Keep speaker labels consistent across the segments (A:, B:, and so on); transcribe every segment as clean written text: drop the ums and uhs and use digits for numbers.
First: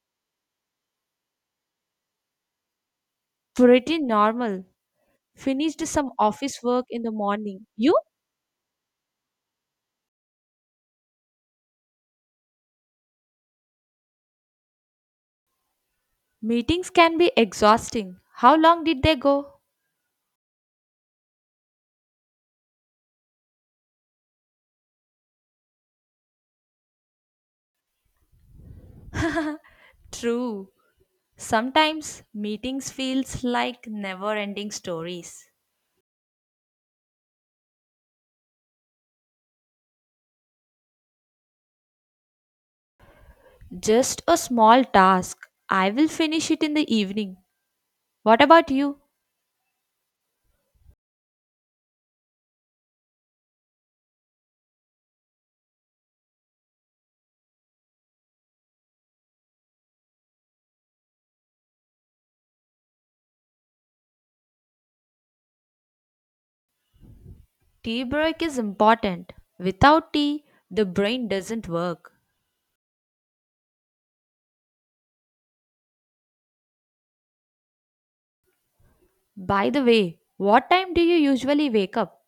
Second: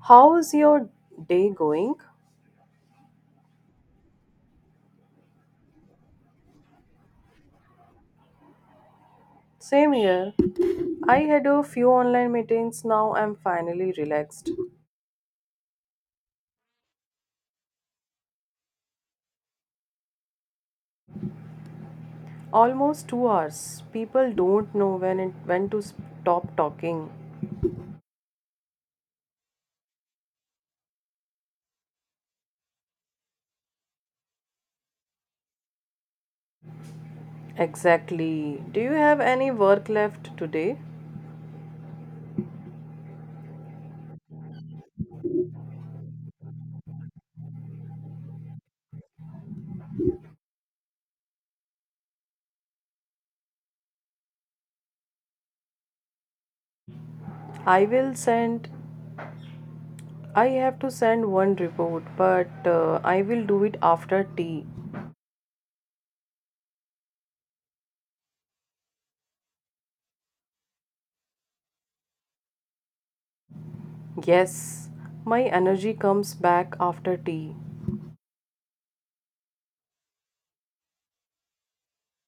A: How's your day going?
B: Pretty normal. Finished some office work in the morning. You?
A: Same here. I had a few online meetings, now I'm finally relaxed.
B: Meetings can be exhausting. How long did they go?
A: Almost 2 hours. People don't know when to stop talking.
B: True. Sometimes meetings feels like never-ending stories.
A: Exactly. Do you have any work left today?
B: Just a small task. I will finish it in the evening. What about you?
A: I will send I have to send one report, but I will do it after tea.
B: Tea break is important. Without tea, the brain doesn't work.
A: Yes, my energy comes back after tea.
B: By the way, what time do you usually wake up?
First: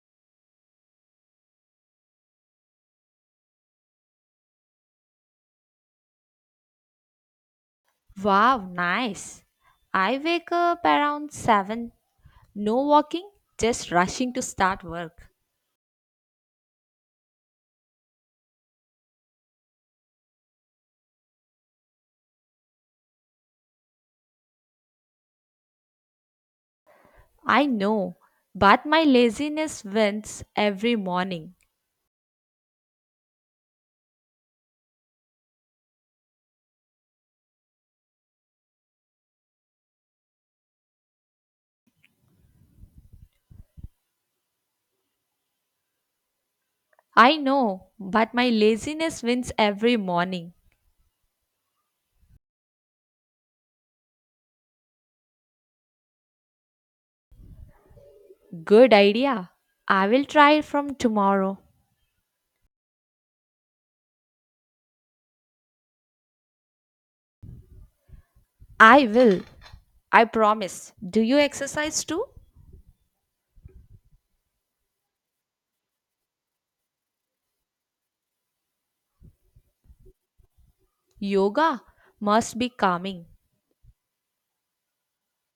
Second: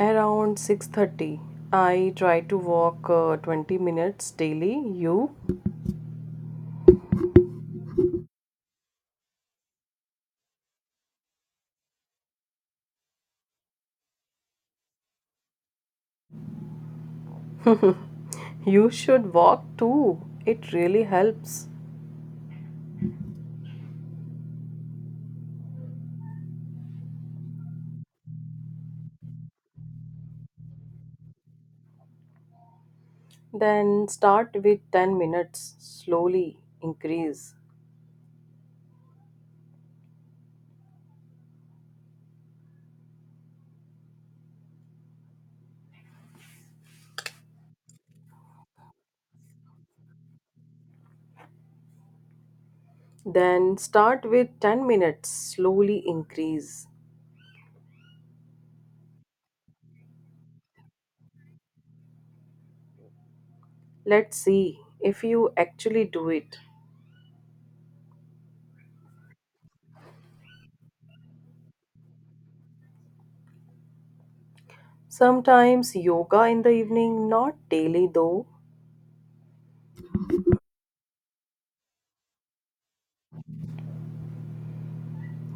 A: Around 6:30, I try to walk 20 minutes daily. You
B: Wow, nice. I wake up around 7. No walking, just rushing to start work.
A: you should walk too. It really helps.
B: I know, but my laziness wins every morning.
A: Then start with 10 minutes, slowly increase.
B: I know, but my laziness wins every morning.
A: Then start with 10 minutes, slowly increase.
B: Good idea. I will try from tomorrow.
A: Let's see if you actually do it.
B: I will. I promise. Do you exercise too?
A: Sometimes yoga in the evening, not daily though.
B: Yoga must be calming.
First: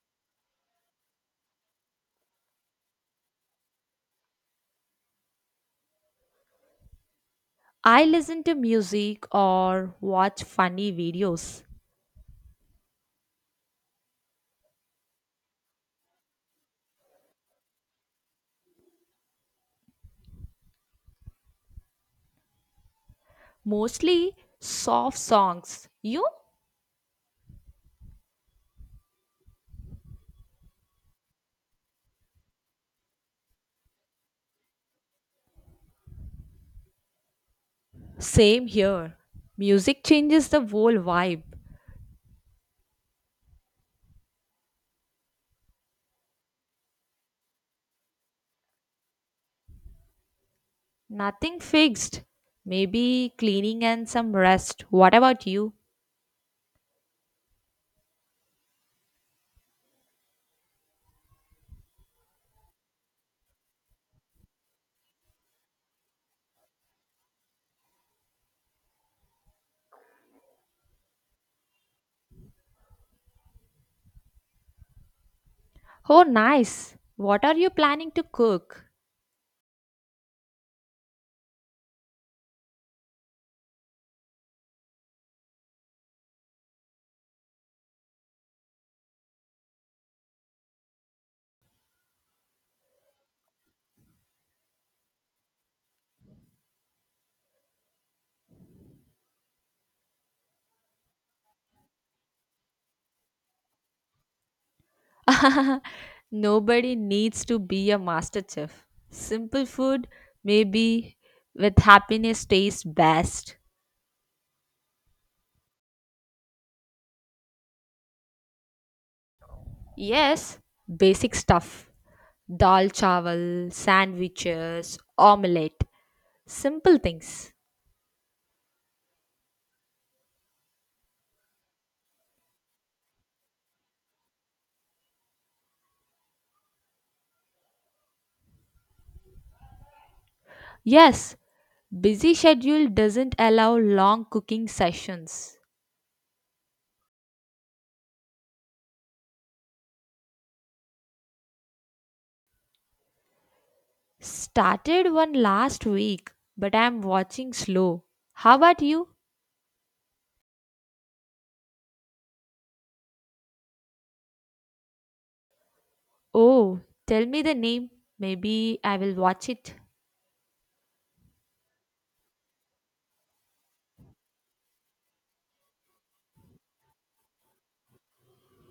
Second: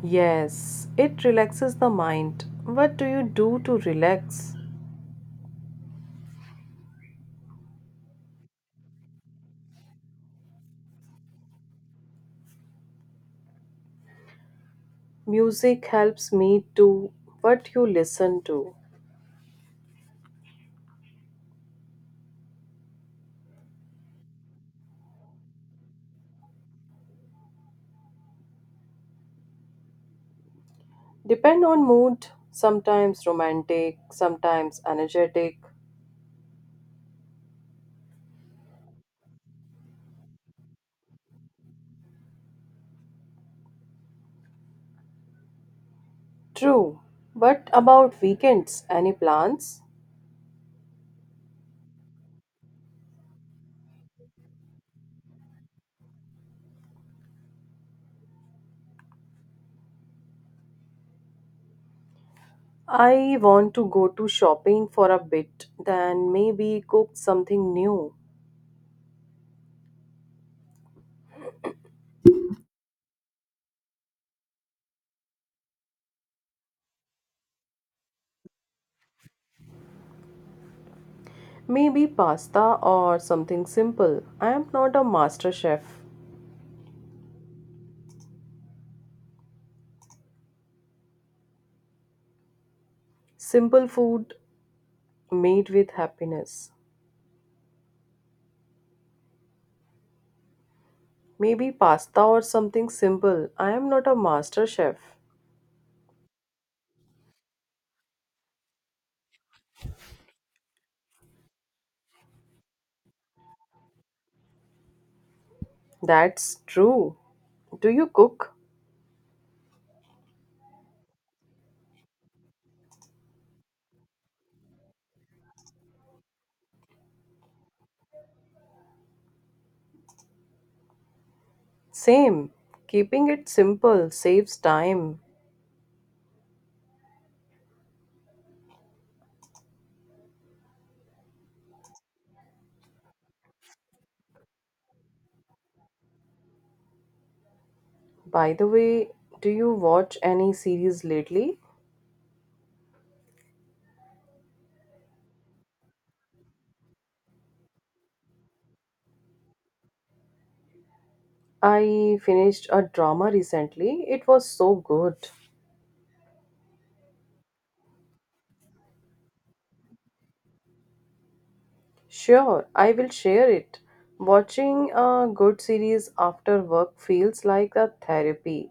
A: Yes, it relaxes the mind. What do you do to relax?
B: I listen to music or watch funny videos.
A: Music helps me to what you listen to.
B: Mostly soft songs. You?
A: Depend on mood, sometimes romantic, sometimes energetic.
B: Same here. Music changes the whole vibe.
A: True. But about weekends, any plans?
B: Nothing fixed. Maybe cleaning and some rest. What about you?
A: I want to go to shopping for a bit, then maybe cook something new.
B: Oh, nice. What are you planning to cook?
A: Maybe pasta or something simple. I am not a master chef. Simple food made with happiness. Maybe pasta or something simple. I am not a master chef.
B: Nobody needs to be a master chef. Simple food, maybe with happiness, tastes best.
A: That's true. Do you cook?
B: Yes, basic stuff. Dal chawal, sandwiches, omelette. Simple things.
A: Same. Keeping it simple saves time.
B: Yes, busy schedule doesn't allow long cooking sessions.
A: By the way, do you watch any series lately?
B: Started one last week, but I'm watching slow. How about you?
A: I finished a drama recently. It was so good.
B: Oh, tell me the name. Maybe I will watch it.
A: Sure, I will share it. Watching a good series after work feels like a therapy.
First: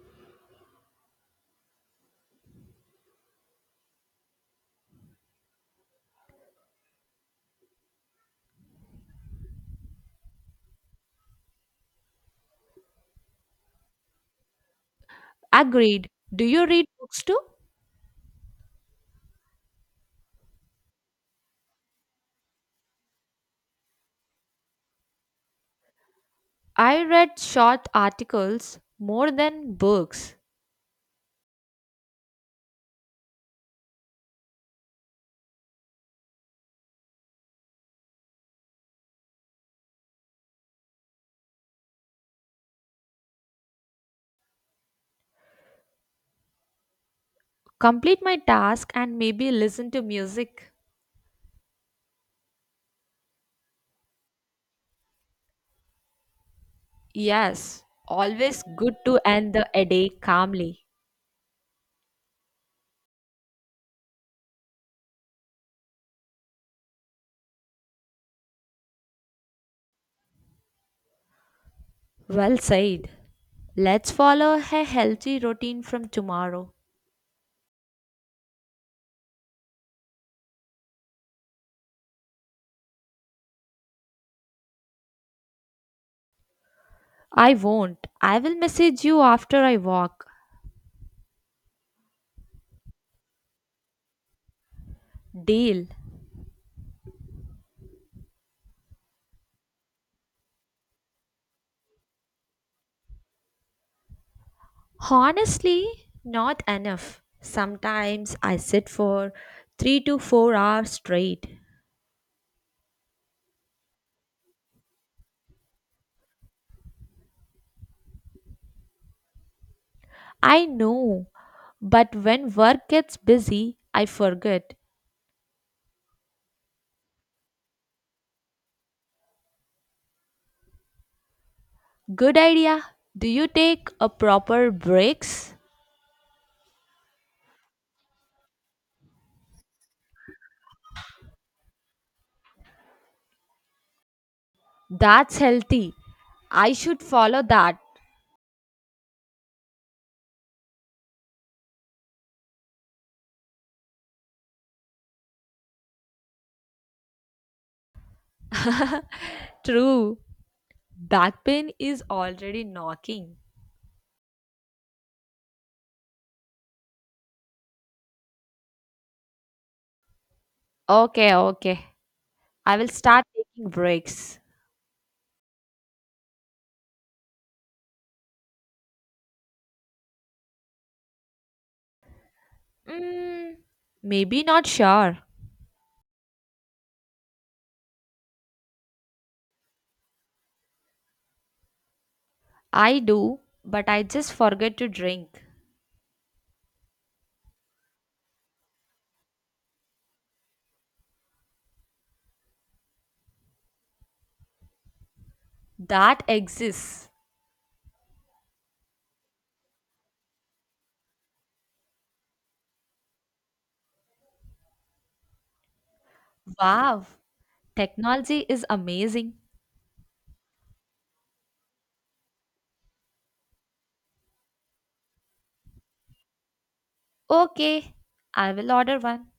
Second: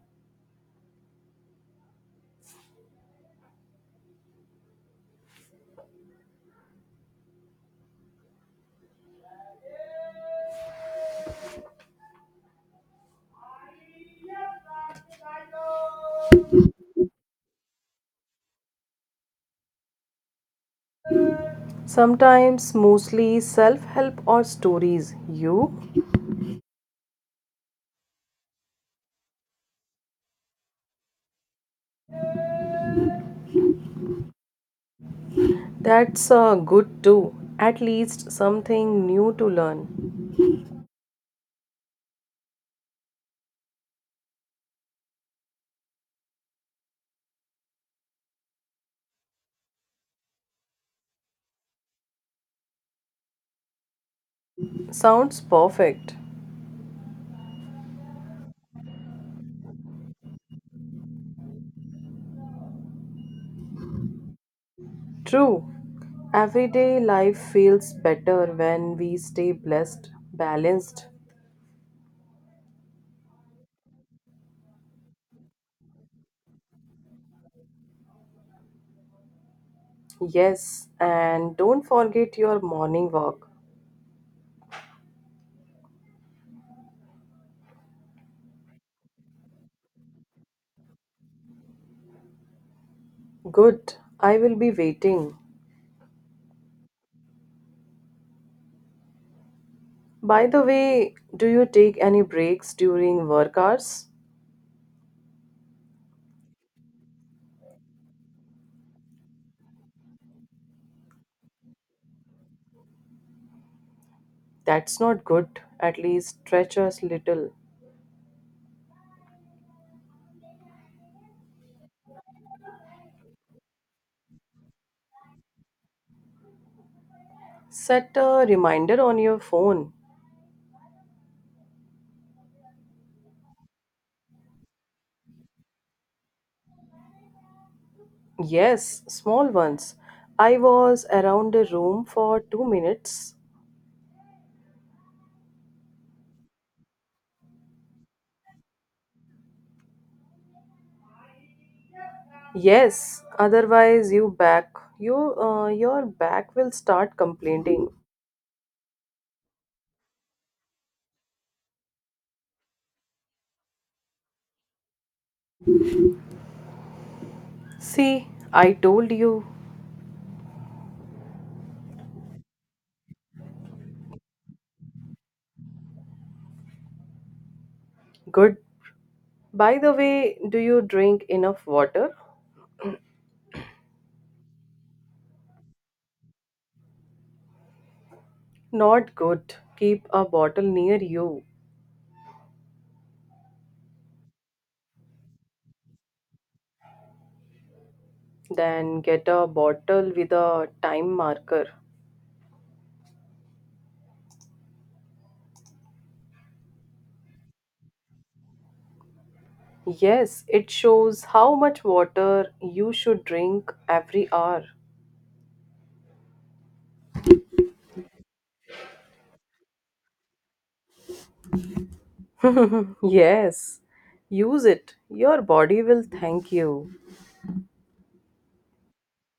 B: Agreed. Do you read books too?
A: Sometimes mostly self help or stories. You?
B: I read short articles more than books.
A: That's good too. At least something new to learn.
B: Complete my task and maybe listen to music.
A: Sounds perfect.
B: Yes, always good to end the a day calmly.
A: True. Everyday life feels better when we stay blessed, balanced.
B: Well said. Let's follow a healthy routine from tomorrow.
A: Yes, and don't forget your morning walk.
B: I won't. I will message you after I walk.
A: Good. I will be waiting.
B: Deal.
A: By the way, do you take any breaks during work hours?
B: Honestly, not enough. Sometimes I sit for 3 to 4 hours straight.
A: That's not good. At least stretch a little.
B: I know, but when work gets busy, I forget.
A: Set a reminder on your phone.
B: Good idea. Do you take a proper breaks?
A: Yes, small ones. I was around the room for 2 minutes.
B: That's healthy. I should follow that.
A: Yes, otherwise you your back will start complaining.
B: True. Back pain is already knocking.
A: See, I told you.
B: Okay, okay. I will start taking breaks.
A: Good. By the way, do you drink enough water?
B: Mm, maybe not sure.
A: Not good. Keep a bottle near you.
B: I do, but I just forget to drink.
A: Then get a bottle with a time marker.
B: That exists.
A: Yes, it shows how much water you should drink every hour.
B: Wow, technology is amazing.
A: Yes, use it. Your body will thank you.
B: Okay, I will order one.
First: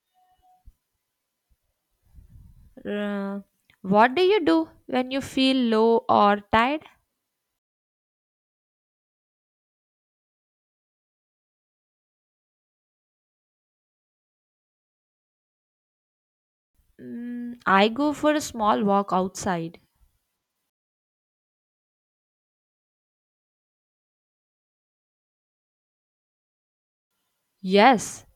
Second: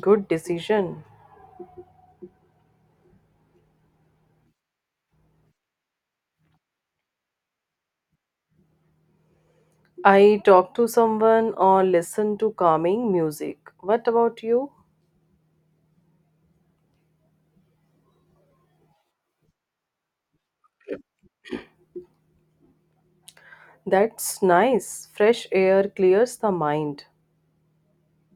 A: Good decision.
B: Uh, what do you do when you feel low or tired?
A: I talk to someone or listen to calming music. What about you?
B: Mm, I go for a small walk outside.
A: That's nice. Fresh air clears the mind.
B: Yes,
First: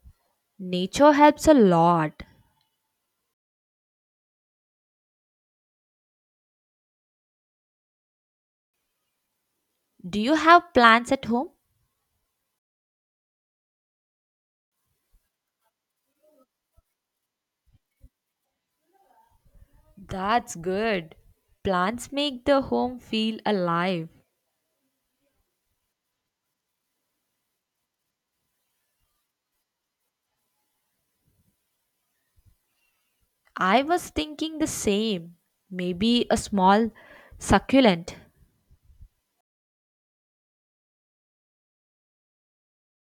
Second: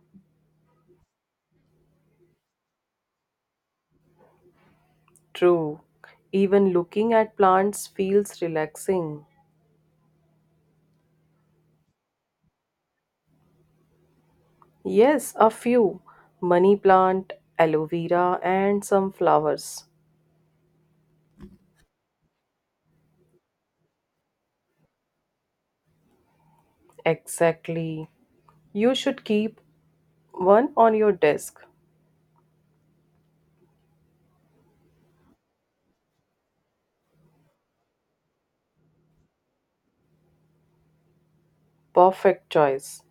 B: nature helps a lot.
A: True. Even looking at plants feels relaxing.
B: Do you have plants at home?
A: Yes, a few. Money plant, aloe vera, and some flowers.
B: That's good. Plants make the home feel alive.
A: Exactly. You should keep one on your desk.
B: I was thinking the same. Maybe a small succulent.
A: Perfect choice.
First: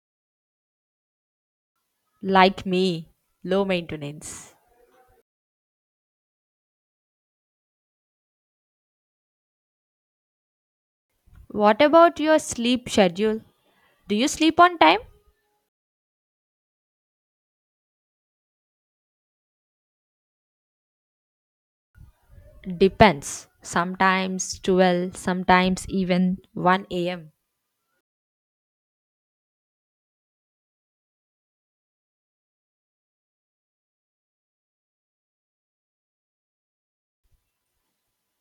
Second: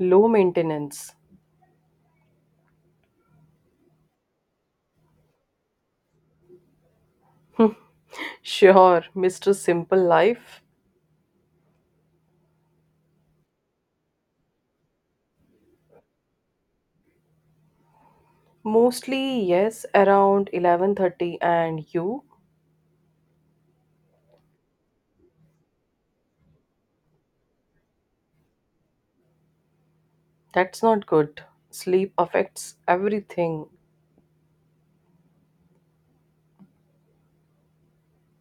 A: Low maintenance.
B: Like me, low maintenance.
A: Sure, Mr. Simple Life.
B: What about your sleep schedule? Do you sleep on time?
A: Mostly, yes, around 11:30, and you?
B: Depends. Sometimes 12, sometimes even 1 am.
A: That's not good. Sleep affects everything.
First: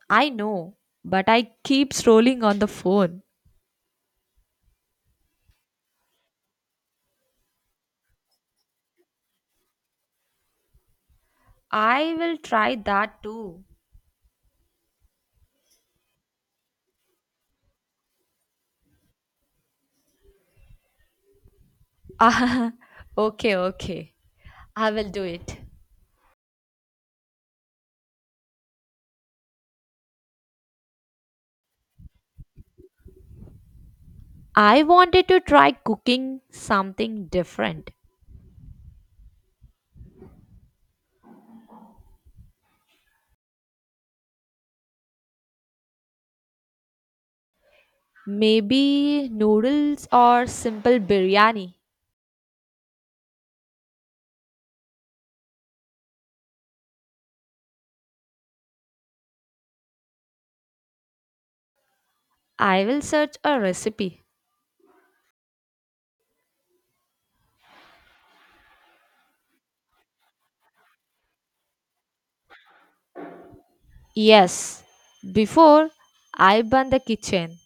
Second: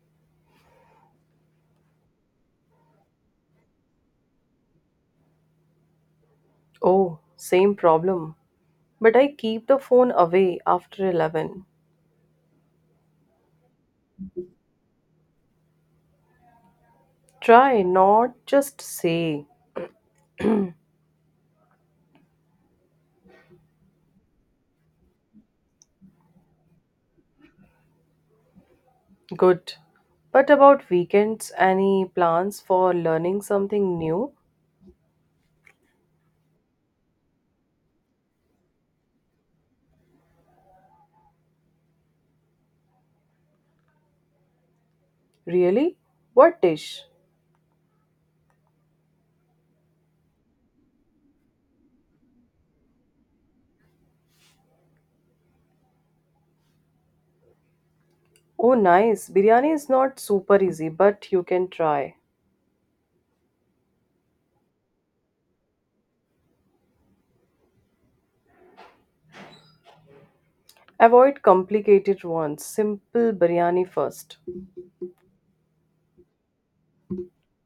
B: I know, but I keep scrolling on the phone.
A: Oh, same problem. But I keep the phone away after 11.
B: I will try that too.
A: Try, not just say.
B: Ah, okay, okay. I will do it.
A: Good. But about weekends, any plans for learning something new?
B: I wanted to try cooking something different.
A: Really? What dish?
B: Maybe noodles or simple biryani.
A: Oh, nice. Biryani is not super easy, but you can try.
B: I will search a recipe.
A: Avoid complicated ones. Simple biryani first.
B: Yes, before I burn the kitchen.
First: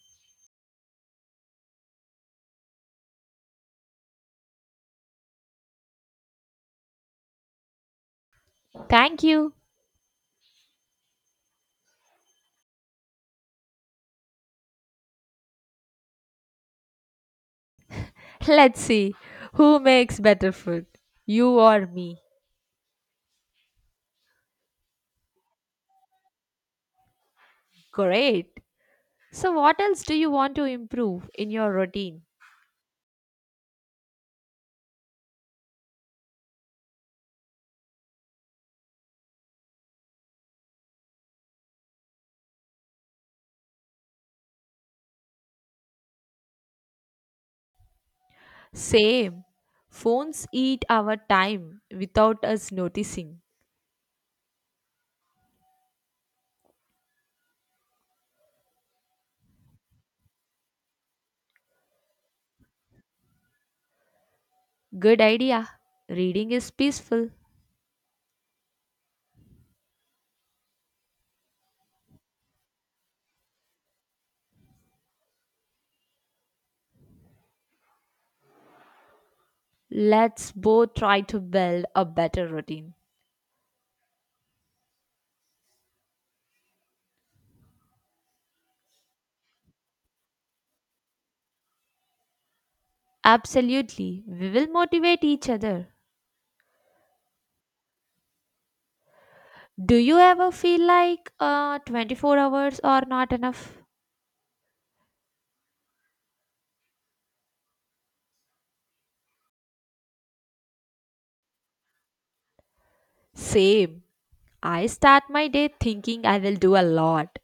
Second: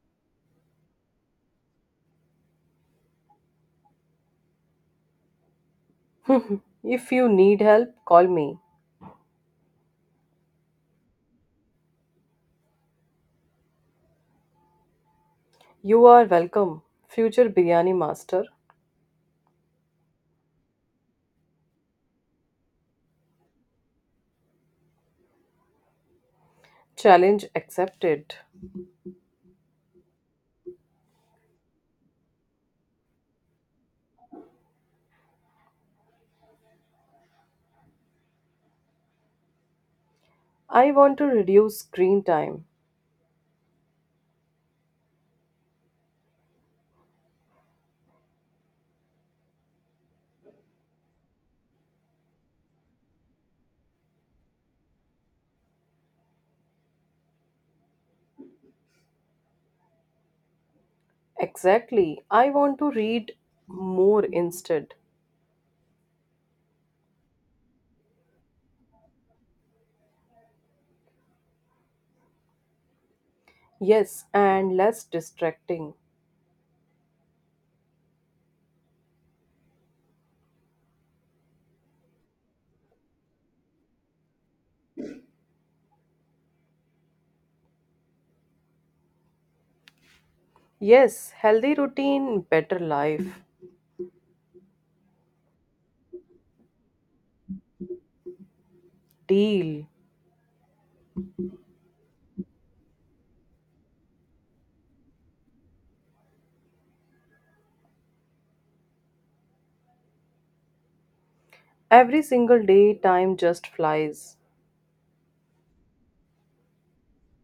A: If you need help, call me.
B: Thank you.
A: You are welcome, future biryani master.
B: Let's see who makes better food, you or me.
A: Challenge accepted.
B: Great. So, what else do you want to improve in your routine?
A: I want to reduce screen time.
B: Same. Phones eat our time without us noticing.
A: Exactly. I want to read more instead.
B: Good idea. Reading is peaceful.
A: Yes, and less distracting.
B: Let's both try to build a better routine.
A: Yes, healthy routine, better life.
B: Absolutely. We will motivate each other.
A: Deal.
B: Do you ever feel like 24 hours are not enough?
A: Every single day, time just
B: Same.
A: flies.
B: I start my day thinking I will do a lot,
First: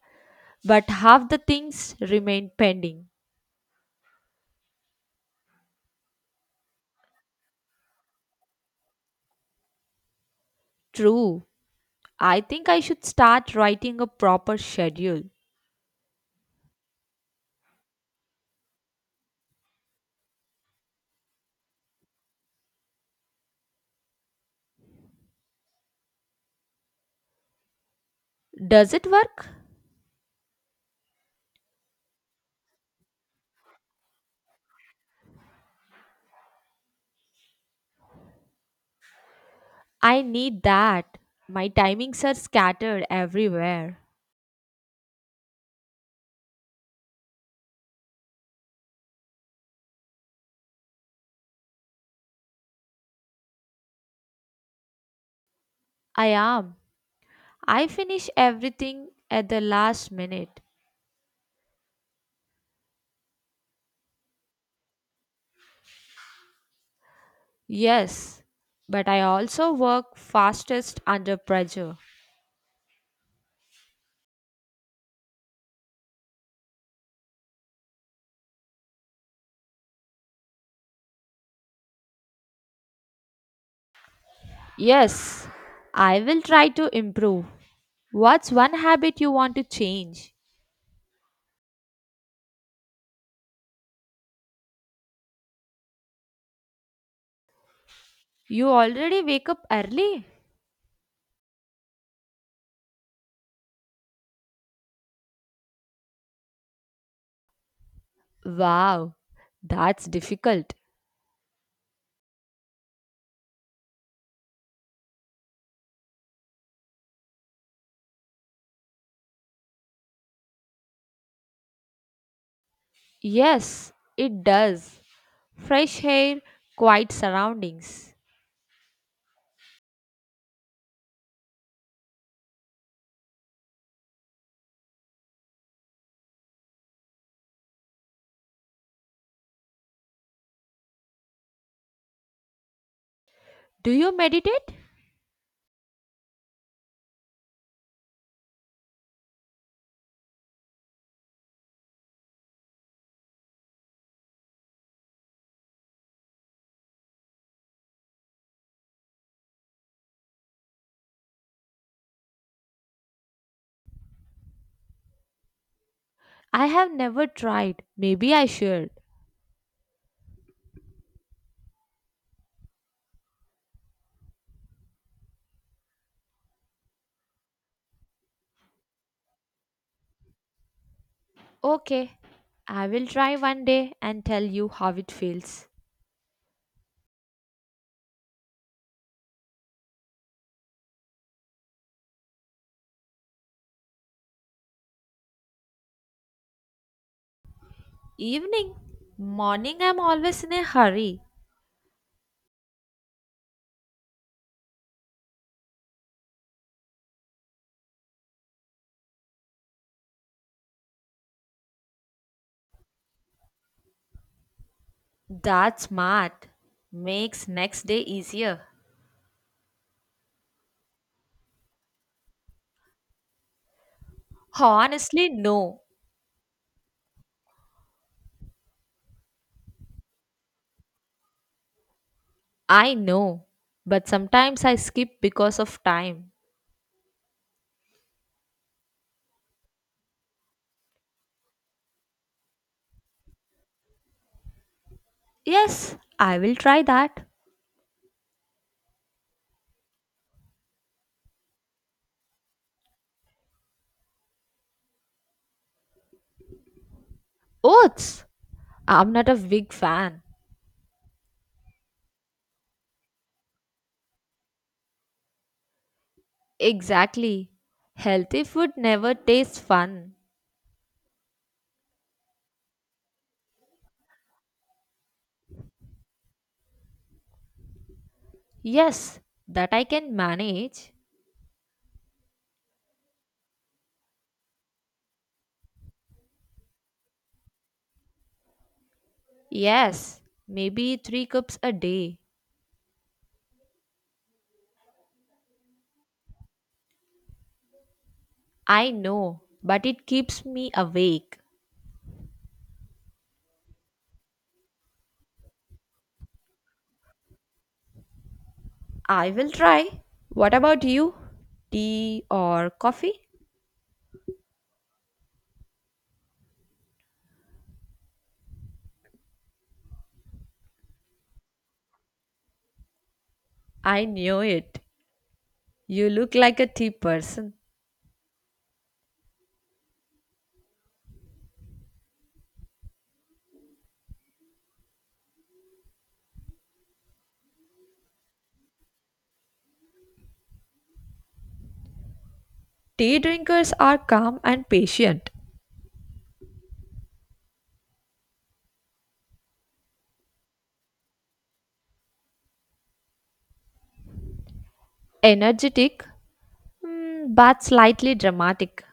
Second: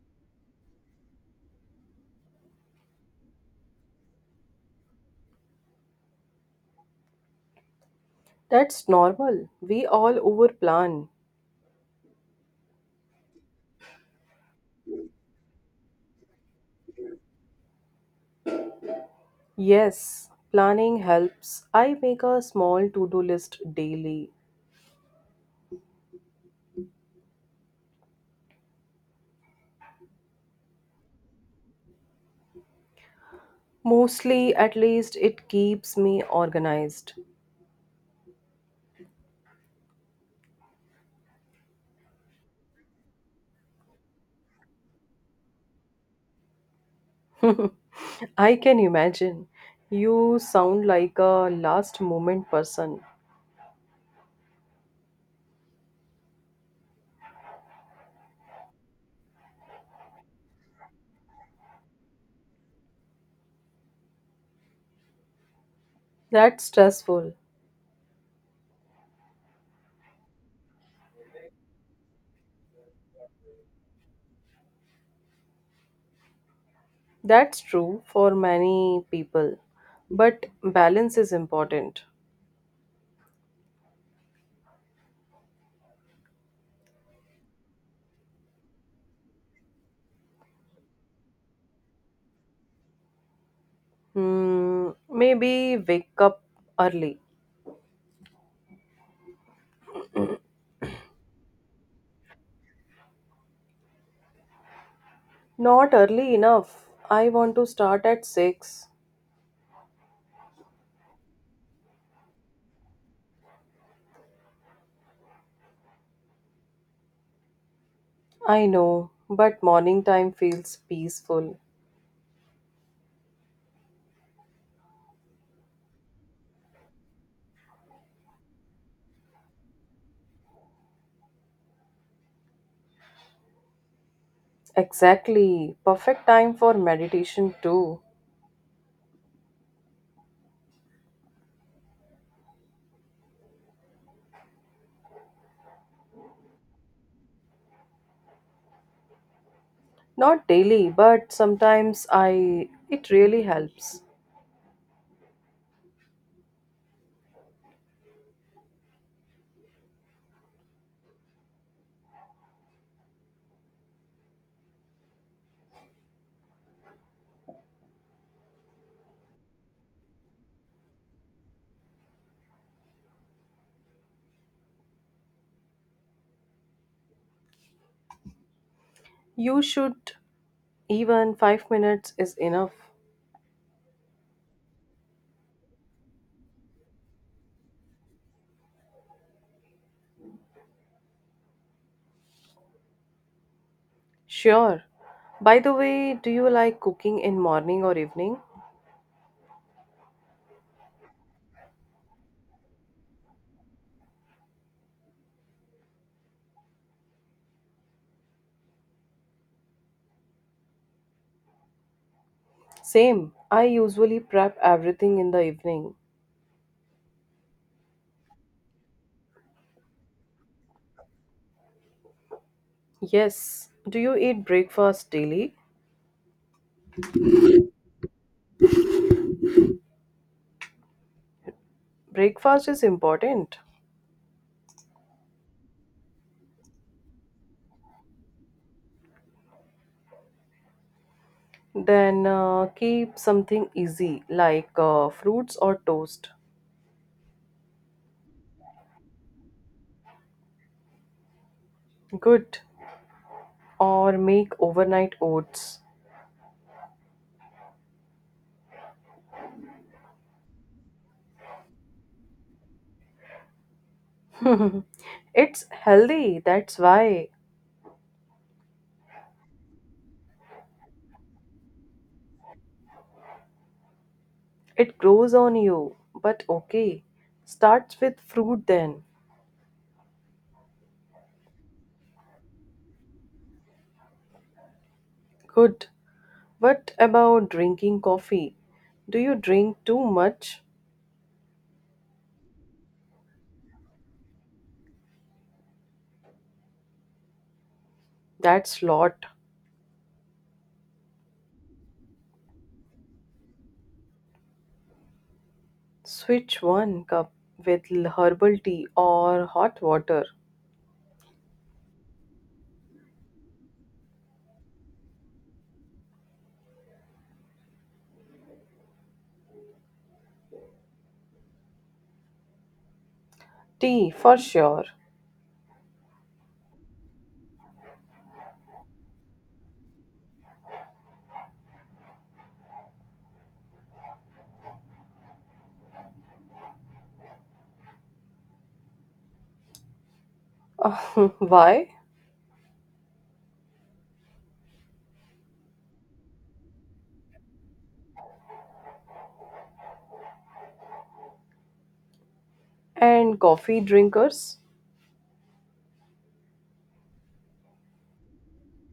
B: but half the things remain pending.
A: That's normal. We all overplan.
B: True. I think I should start writing a proper schedule.
A: Yes, planning helps. I make a small to do list daily.
B: Does it work?
A: Mostly, at least, it keeps me organized.
B: I need that. My timings are scattered everywhere.
A: I can imagine. You sound like a last moment person.
B: I am. I finish everything at the last minute.
A: That's stressful.
B: Yes, but I also work fastest under pressure.
A: That's true for many people. But balance is important.
B: Yes, I will try to improve. What's one habit you want to change?
A: Hmm, maybe wake up early.
B: You already wake up early?
A: Not early enough. I want to start at 6.
B: Wow, that's difficult.
A: I know, but morning time feels peaceful.
B: Yes, it does. Fresh air, quiet surroundings.
A: Exactly. Perfect time for meditation too.
B: Do you meditate?
A: Not daily, but sometimes I it really helps.
B: I have never tried. Maybe I should.
A: You should, even 5
B: Okay,
A: minutes is enough.
B: I will try one day and tell you how it feels.
A: Sure. By the way, do you like cooking in morning or evening?
B: Evening. Morning, I'm always in a hurry.
A: Same. I usually prep everything in the
B: That's
A: evening.
B: smart. Makes next day easier.
A: Yes. Do you eat breakfast
B: Honestly,
A: daily?
B: no.
A: Breakfast is
B: I know.
A: important.
B: But sometimes I skip because of time.
A: Then keep something easy like fruits or
B: Yes,
A: toast.
B: I will try that.
A: Good. Or make overnight oats.
B: Oats! I'm not a big fan.
A: it's healthy, that's why.
B: Exactly. Healthy food never tastes fun.
A: It grows on you. But okay, starts with fruit then.
B: Yes, that I can manage.
A: Good. What about drinking coffee? Do you drink too
B: Yes,
A: much?
B: maybe three cups a day.
A: That's
B: I
A: lot.
B: know, but it keeps me awake.
A: Switch one cup with herbal tea
B: I
A: or
B: will
A: hot
B: try.
A: water.
B: What about you? Tea or coffee? I
A: Tea for
B: knew it.
A: sure.
B: You look like a tea person.
A: why?
B: Tea drinkers are calm and patient,
A: And coffee drinkers?
B: energetic, mm, but slightly dramatic.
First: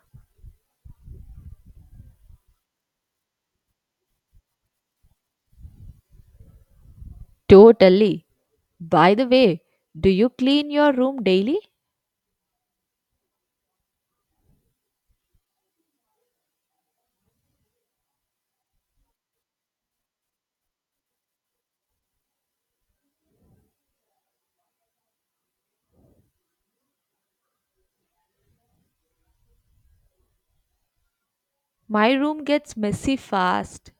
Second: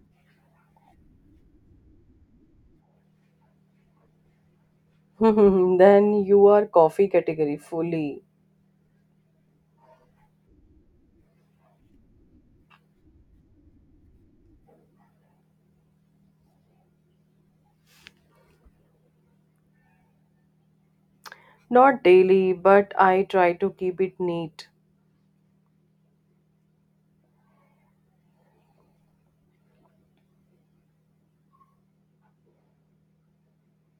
A: then you are coffee category fully.
B: Totally. By the way, do you clean your room daily?
A: Not daily, but I try to keep it neat.
B: My room gets messy fast.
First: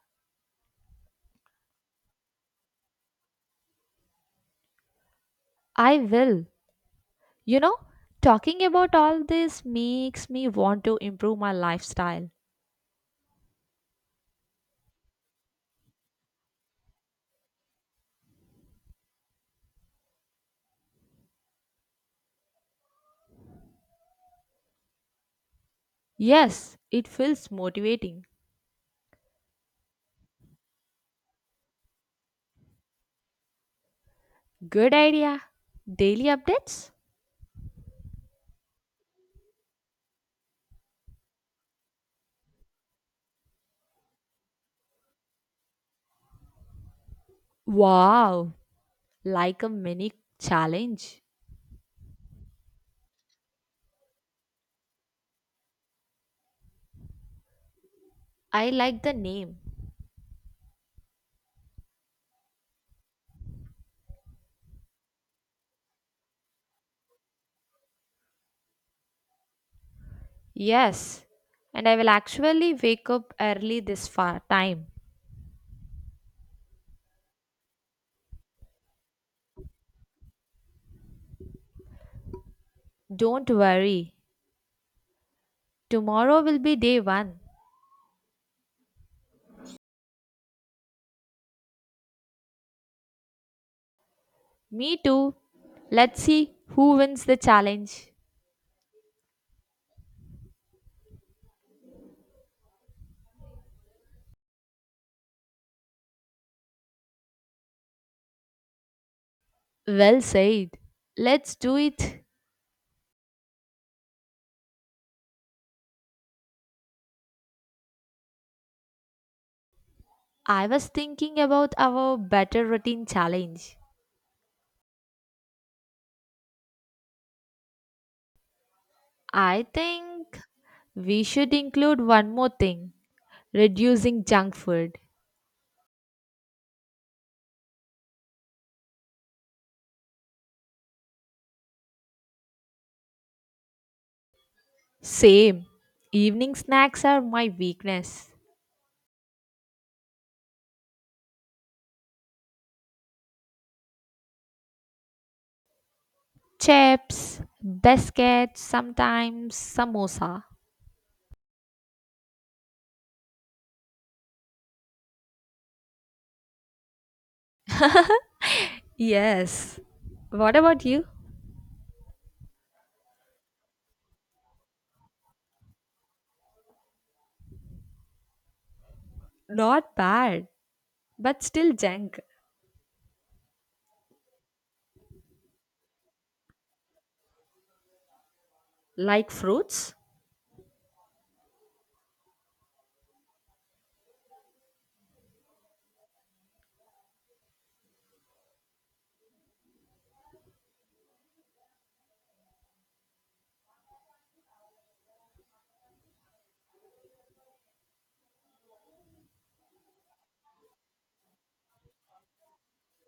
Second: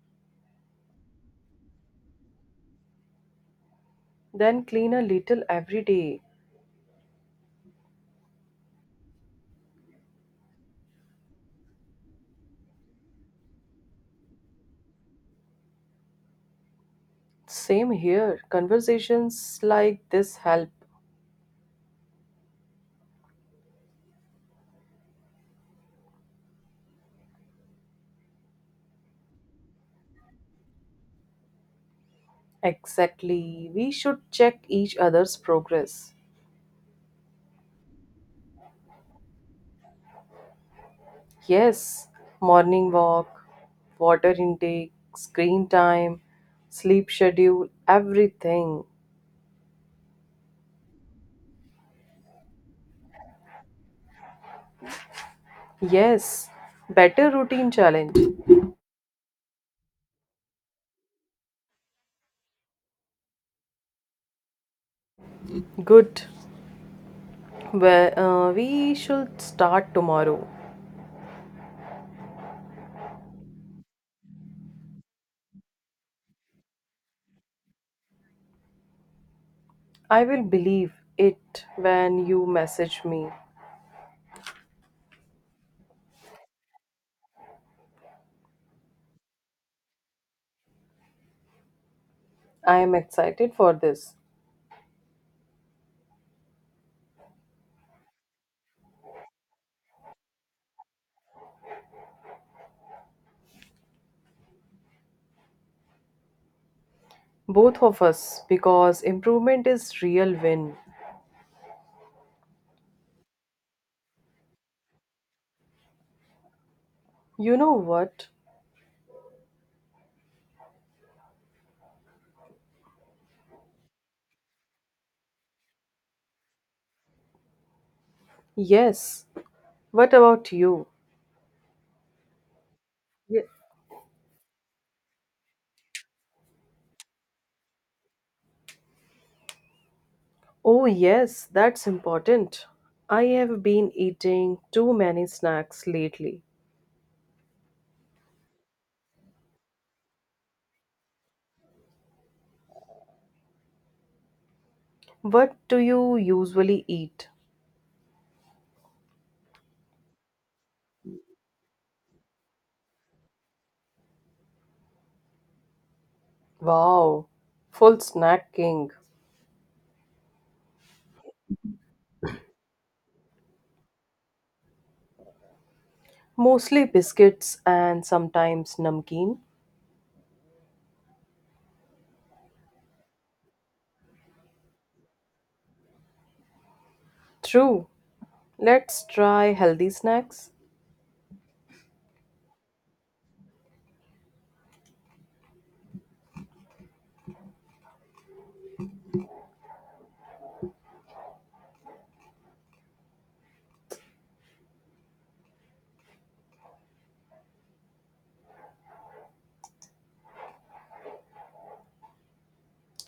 A: Then clean a little every
B: I
A: day.
B: will. You know, talking about all this makes me want to improve my lifestyle.
A: Same here. Conversations like this help.
B: Yes, it feels motivating.
A: Exactly. We should check
B: Good
A: each other's
B: idea.
A: progress.
B: Daily updates?
A: Yes, morning walk, water intake, screen time, sleep schedule,
B: Wow,
A: everything.
B: like a mini challenge.
A: Yes, better routine challenge.
B: I like the name.
A: Good. Well, we should start tomorrow.
B: Yes, and I will actually wake up early this far time.
A: I will believe it when you message me.
B: Don't worry, tomorrow will be day one.
A: I am excited for this.
B: Me too. Let's see who wins the challenge.
A: Both of us, because improvement is
B: Well
A: real win.
B: said. Let's do it.
A: You know what?
B: I was thinking about our better routine challenge.
A: Yes.
B: I
A: What
B: think
A: about you?
B: we should include one more thing,
A: Ye-
B: reducing junk food.
A: Oh, yes, that's important. I have been eating too many
B: Same.
A: snacks lately.
B: Evening snacks are my weakness.
A: What do you usually eat?
B: Chips, biscuits, sometimes samosa.
A: Wow, full snack king.
B: Yes. What about you?
A: Mostly biscuits and sometimes namkeen.
B: Not bad, but still junk.
A: True. Let's
B: Like
A: try healthy
B: fruits?
A: snacks.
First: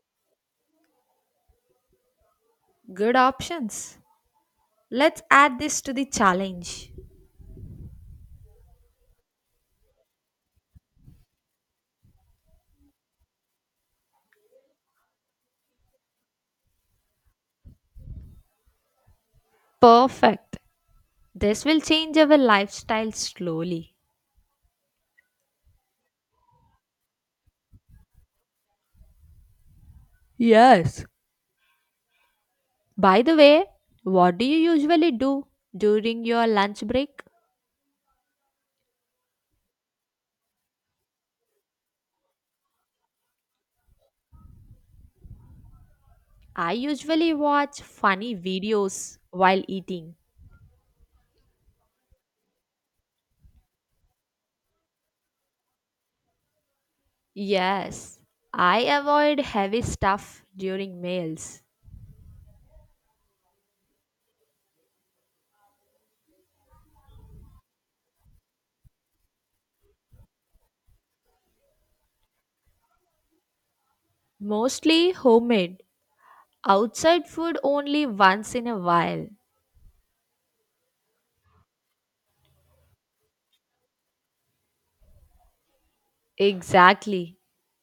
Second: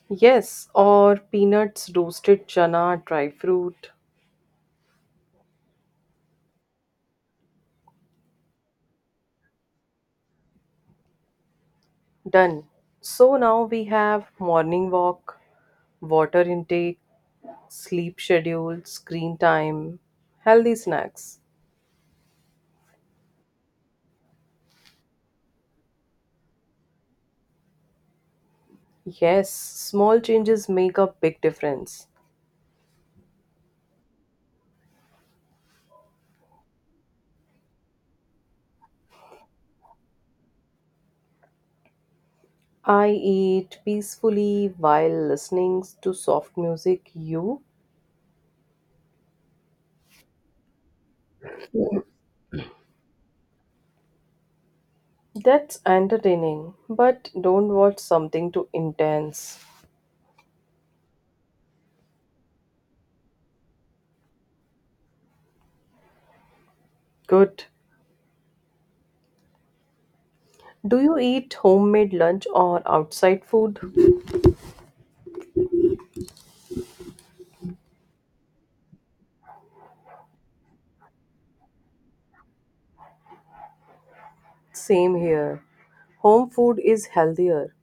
A: Yes, or peanuts, roasted chana,
B: Good
A: dry fruit.
B: options. Let's add this to the challenge.
A: Done. So now we have morning walk, water intake, sleep schedule, screen time,
B: Perfect.
A: healthy snacks.
B: This will change our lifestyle slowly.
A: Yes, small changes make
B: Yes.
A: a big difference.
B: By the way, what do you usually do during your lunch break?
A: I eat peacefully while listening to soft
B: I
A: music.
B: usually
A: You?
B: watch funny videos while eating.
A: That's entertaining, but don't watch
B: Yes,
A: something too
B: I avoid
A: intense.
B: heavy stuff during meals.
A: Good. Do you eat homemade lunch or outside food?
B: Mostly homemade. Outside food only once in a while.
A: Same here. Home food is
B: Exactly.
A: healthier.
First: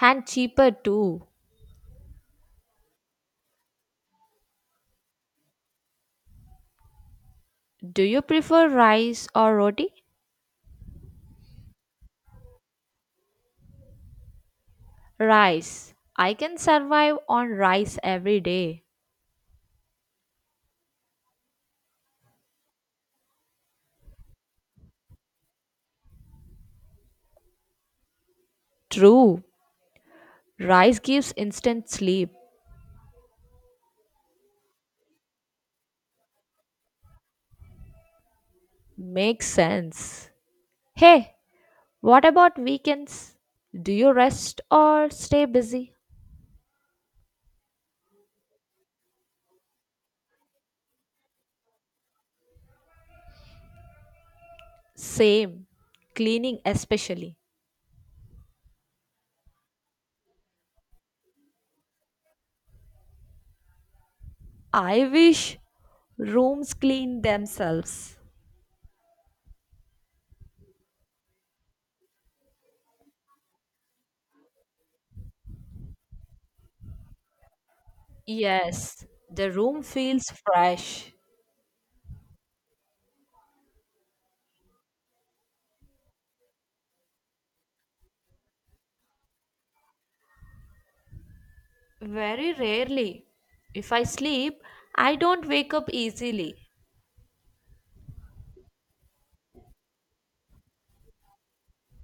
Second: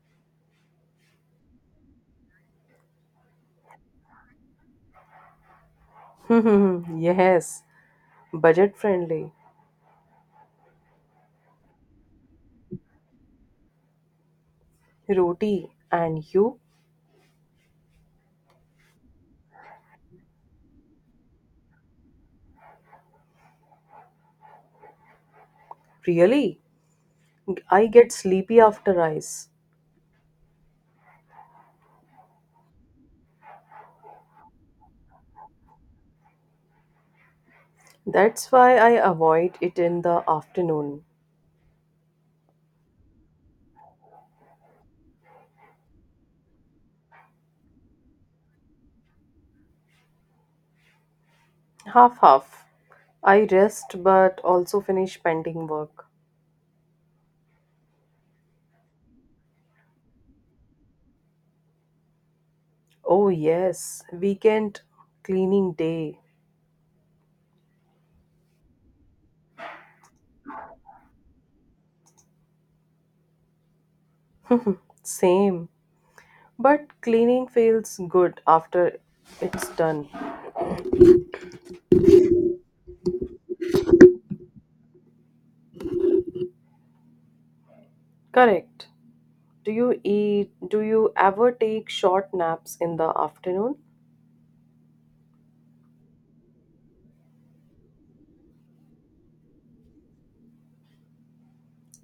B: And cheaper too.
A: Yes,
B: Do you prefer
A: budget
B: rice
A: friendly,
B: or roti?
A: roti,
B: Rice.
A: and
B: I can
A: you?
B: survive on rice every day.
A: Really? I get sleepy after
B: True.
A: rice.
B: Rice gives instant sleep.
A: That's why I
B: Makes
A: avoid it in the
B: sense.
A: afternoon.
B: Hey, what about weekends? Do you rest or stay busy?
A: Half half. I rest but also finish pending
B: Same.
A: work.
B: Cleaning, especially.
A: Oh, yes, weekend
B: I wish
A: cleaning day.
B: rooms clean themselves.
A: Same. But cleaning feels good after
B: Yes, the
A: it's
B: room
A: done.
B: feels fresh.
A: Correct. Do you eat? Do you ever take short
B: Very
A: naps in the
B: rarely.
A: afternoon?
B: If I sleep, I don't wake up easily.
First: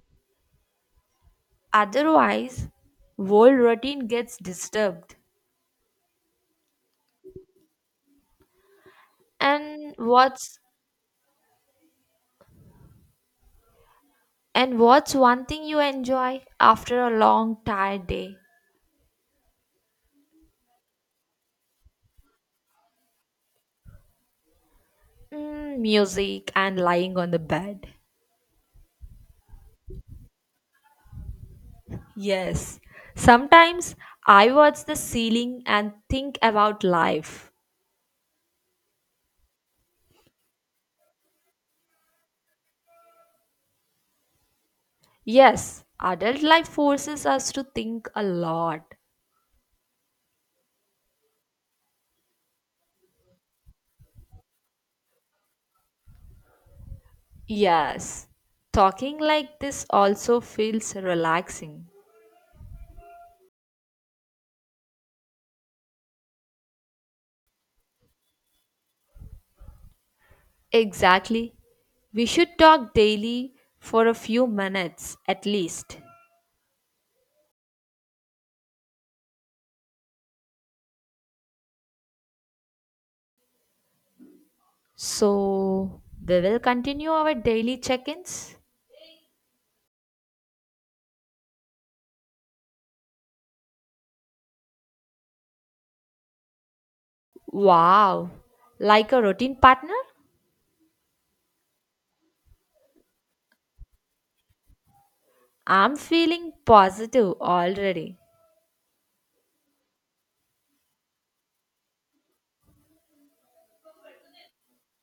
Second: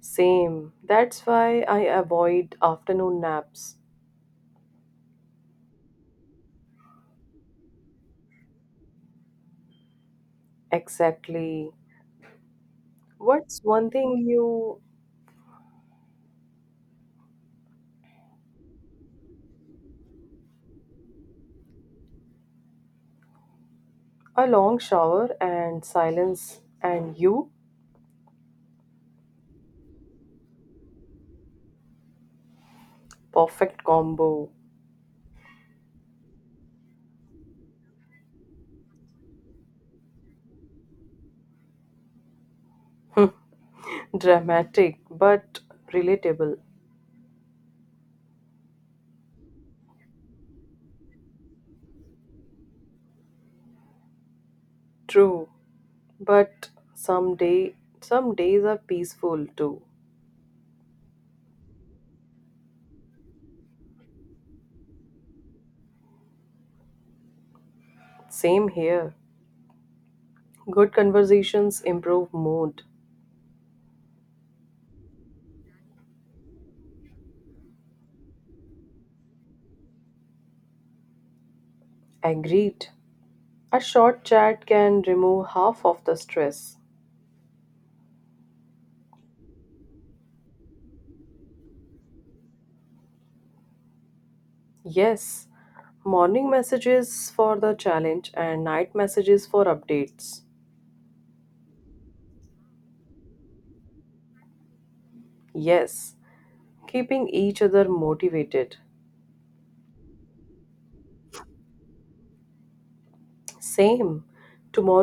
A: Same. That's why I avoid
B: Otherwise,
A: afternoon
B: whole
A: naps.
B: routine gets disturbed. And what's
A: Exactly. What's one thing
B: And
A: you,
B: what's one thing you enjoy after a long, tired day?
A: a long shower
B: Mm,
A: and
B: music
A: silence,
B: and
A: and
B: lying on the
A: you?
B: bed. Yes.
A: Perfect
B: Sometimes
A: combo.
B: I watch the ceiling and think about life.
A: Dramatic but
B: Yes, adult
A: relatable.
B: life forces us to think a lot.
A: True. But some day
B: Yes.
A: some days are
B: Talking
A: peaceful
B: like
A: too.
B: this also feels relaxing.
A: Same here. Good
B: Exactly.
A: conversations
B: We
A: improve
B: should
A: mood.
B: talk daily for a few minutes at least.
A: Agreed. A short chat can remove half
B: So,
A: of the
B: we will
A: stress.
B: continue our daily check ins.
A: Yes, morning messages for the challenge
B: Wow,
A: and night
B: like a
A: messages
B: routine
A: for
B: partner?
A: updates.
B: I'm
A: Yes,
B: feeling
A: keeping
B: positive
A: each other
B: already.
A: motivated. Same. Tomorrow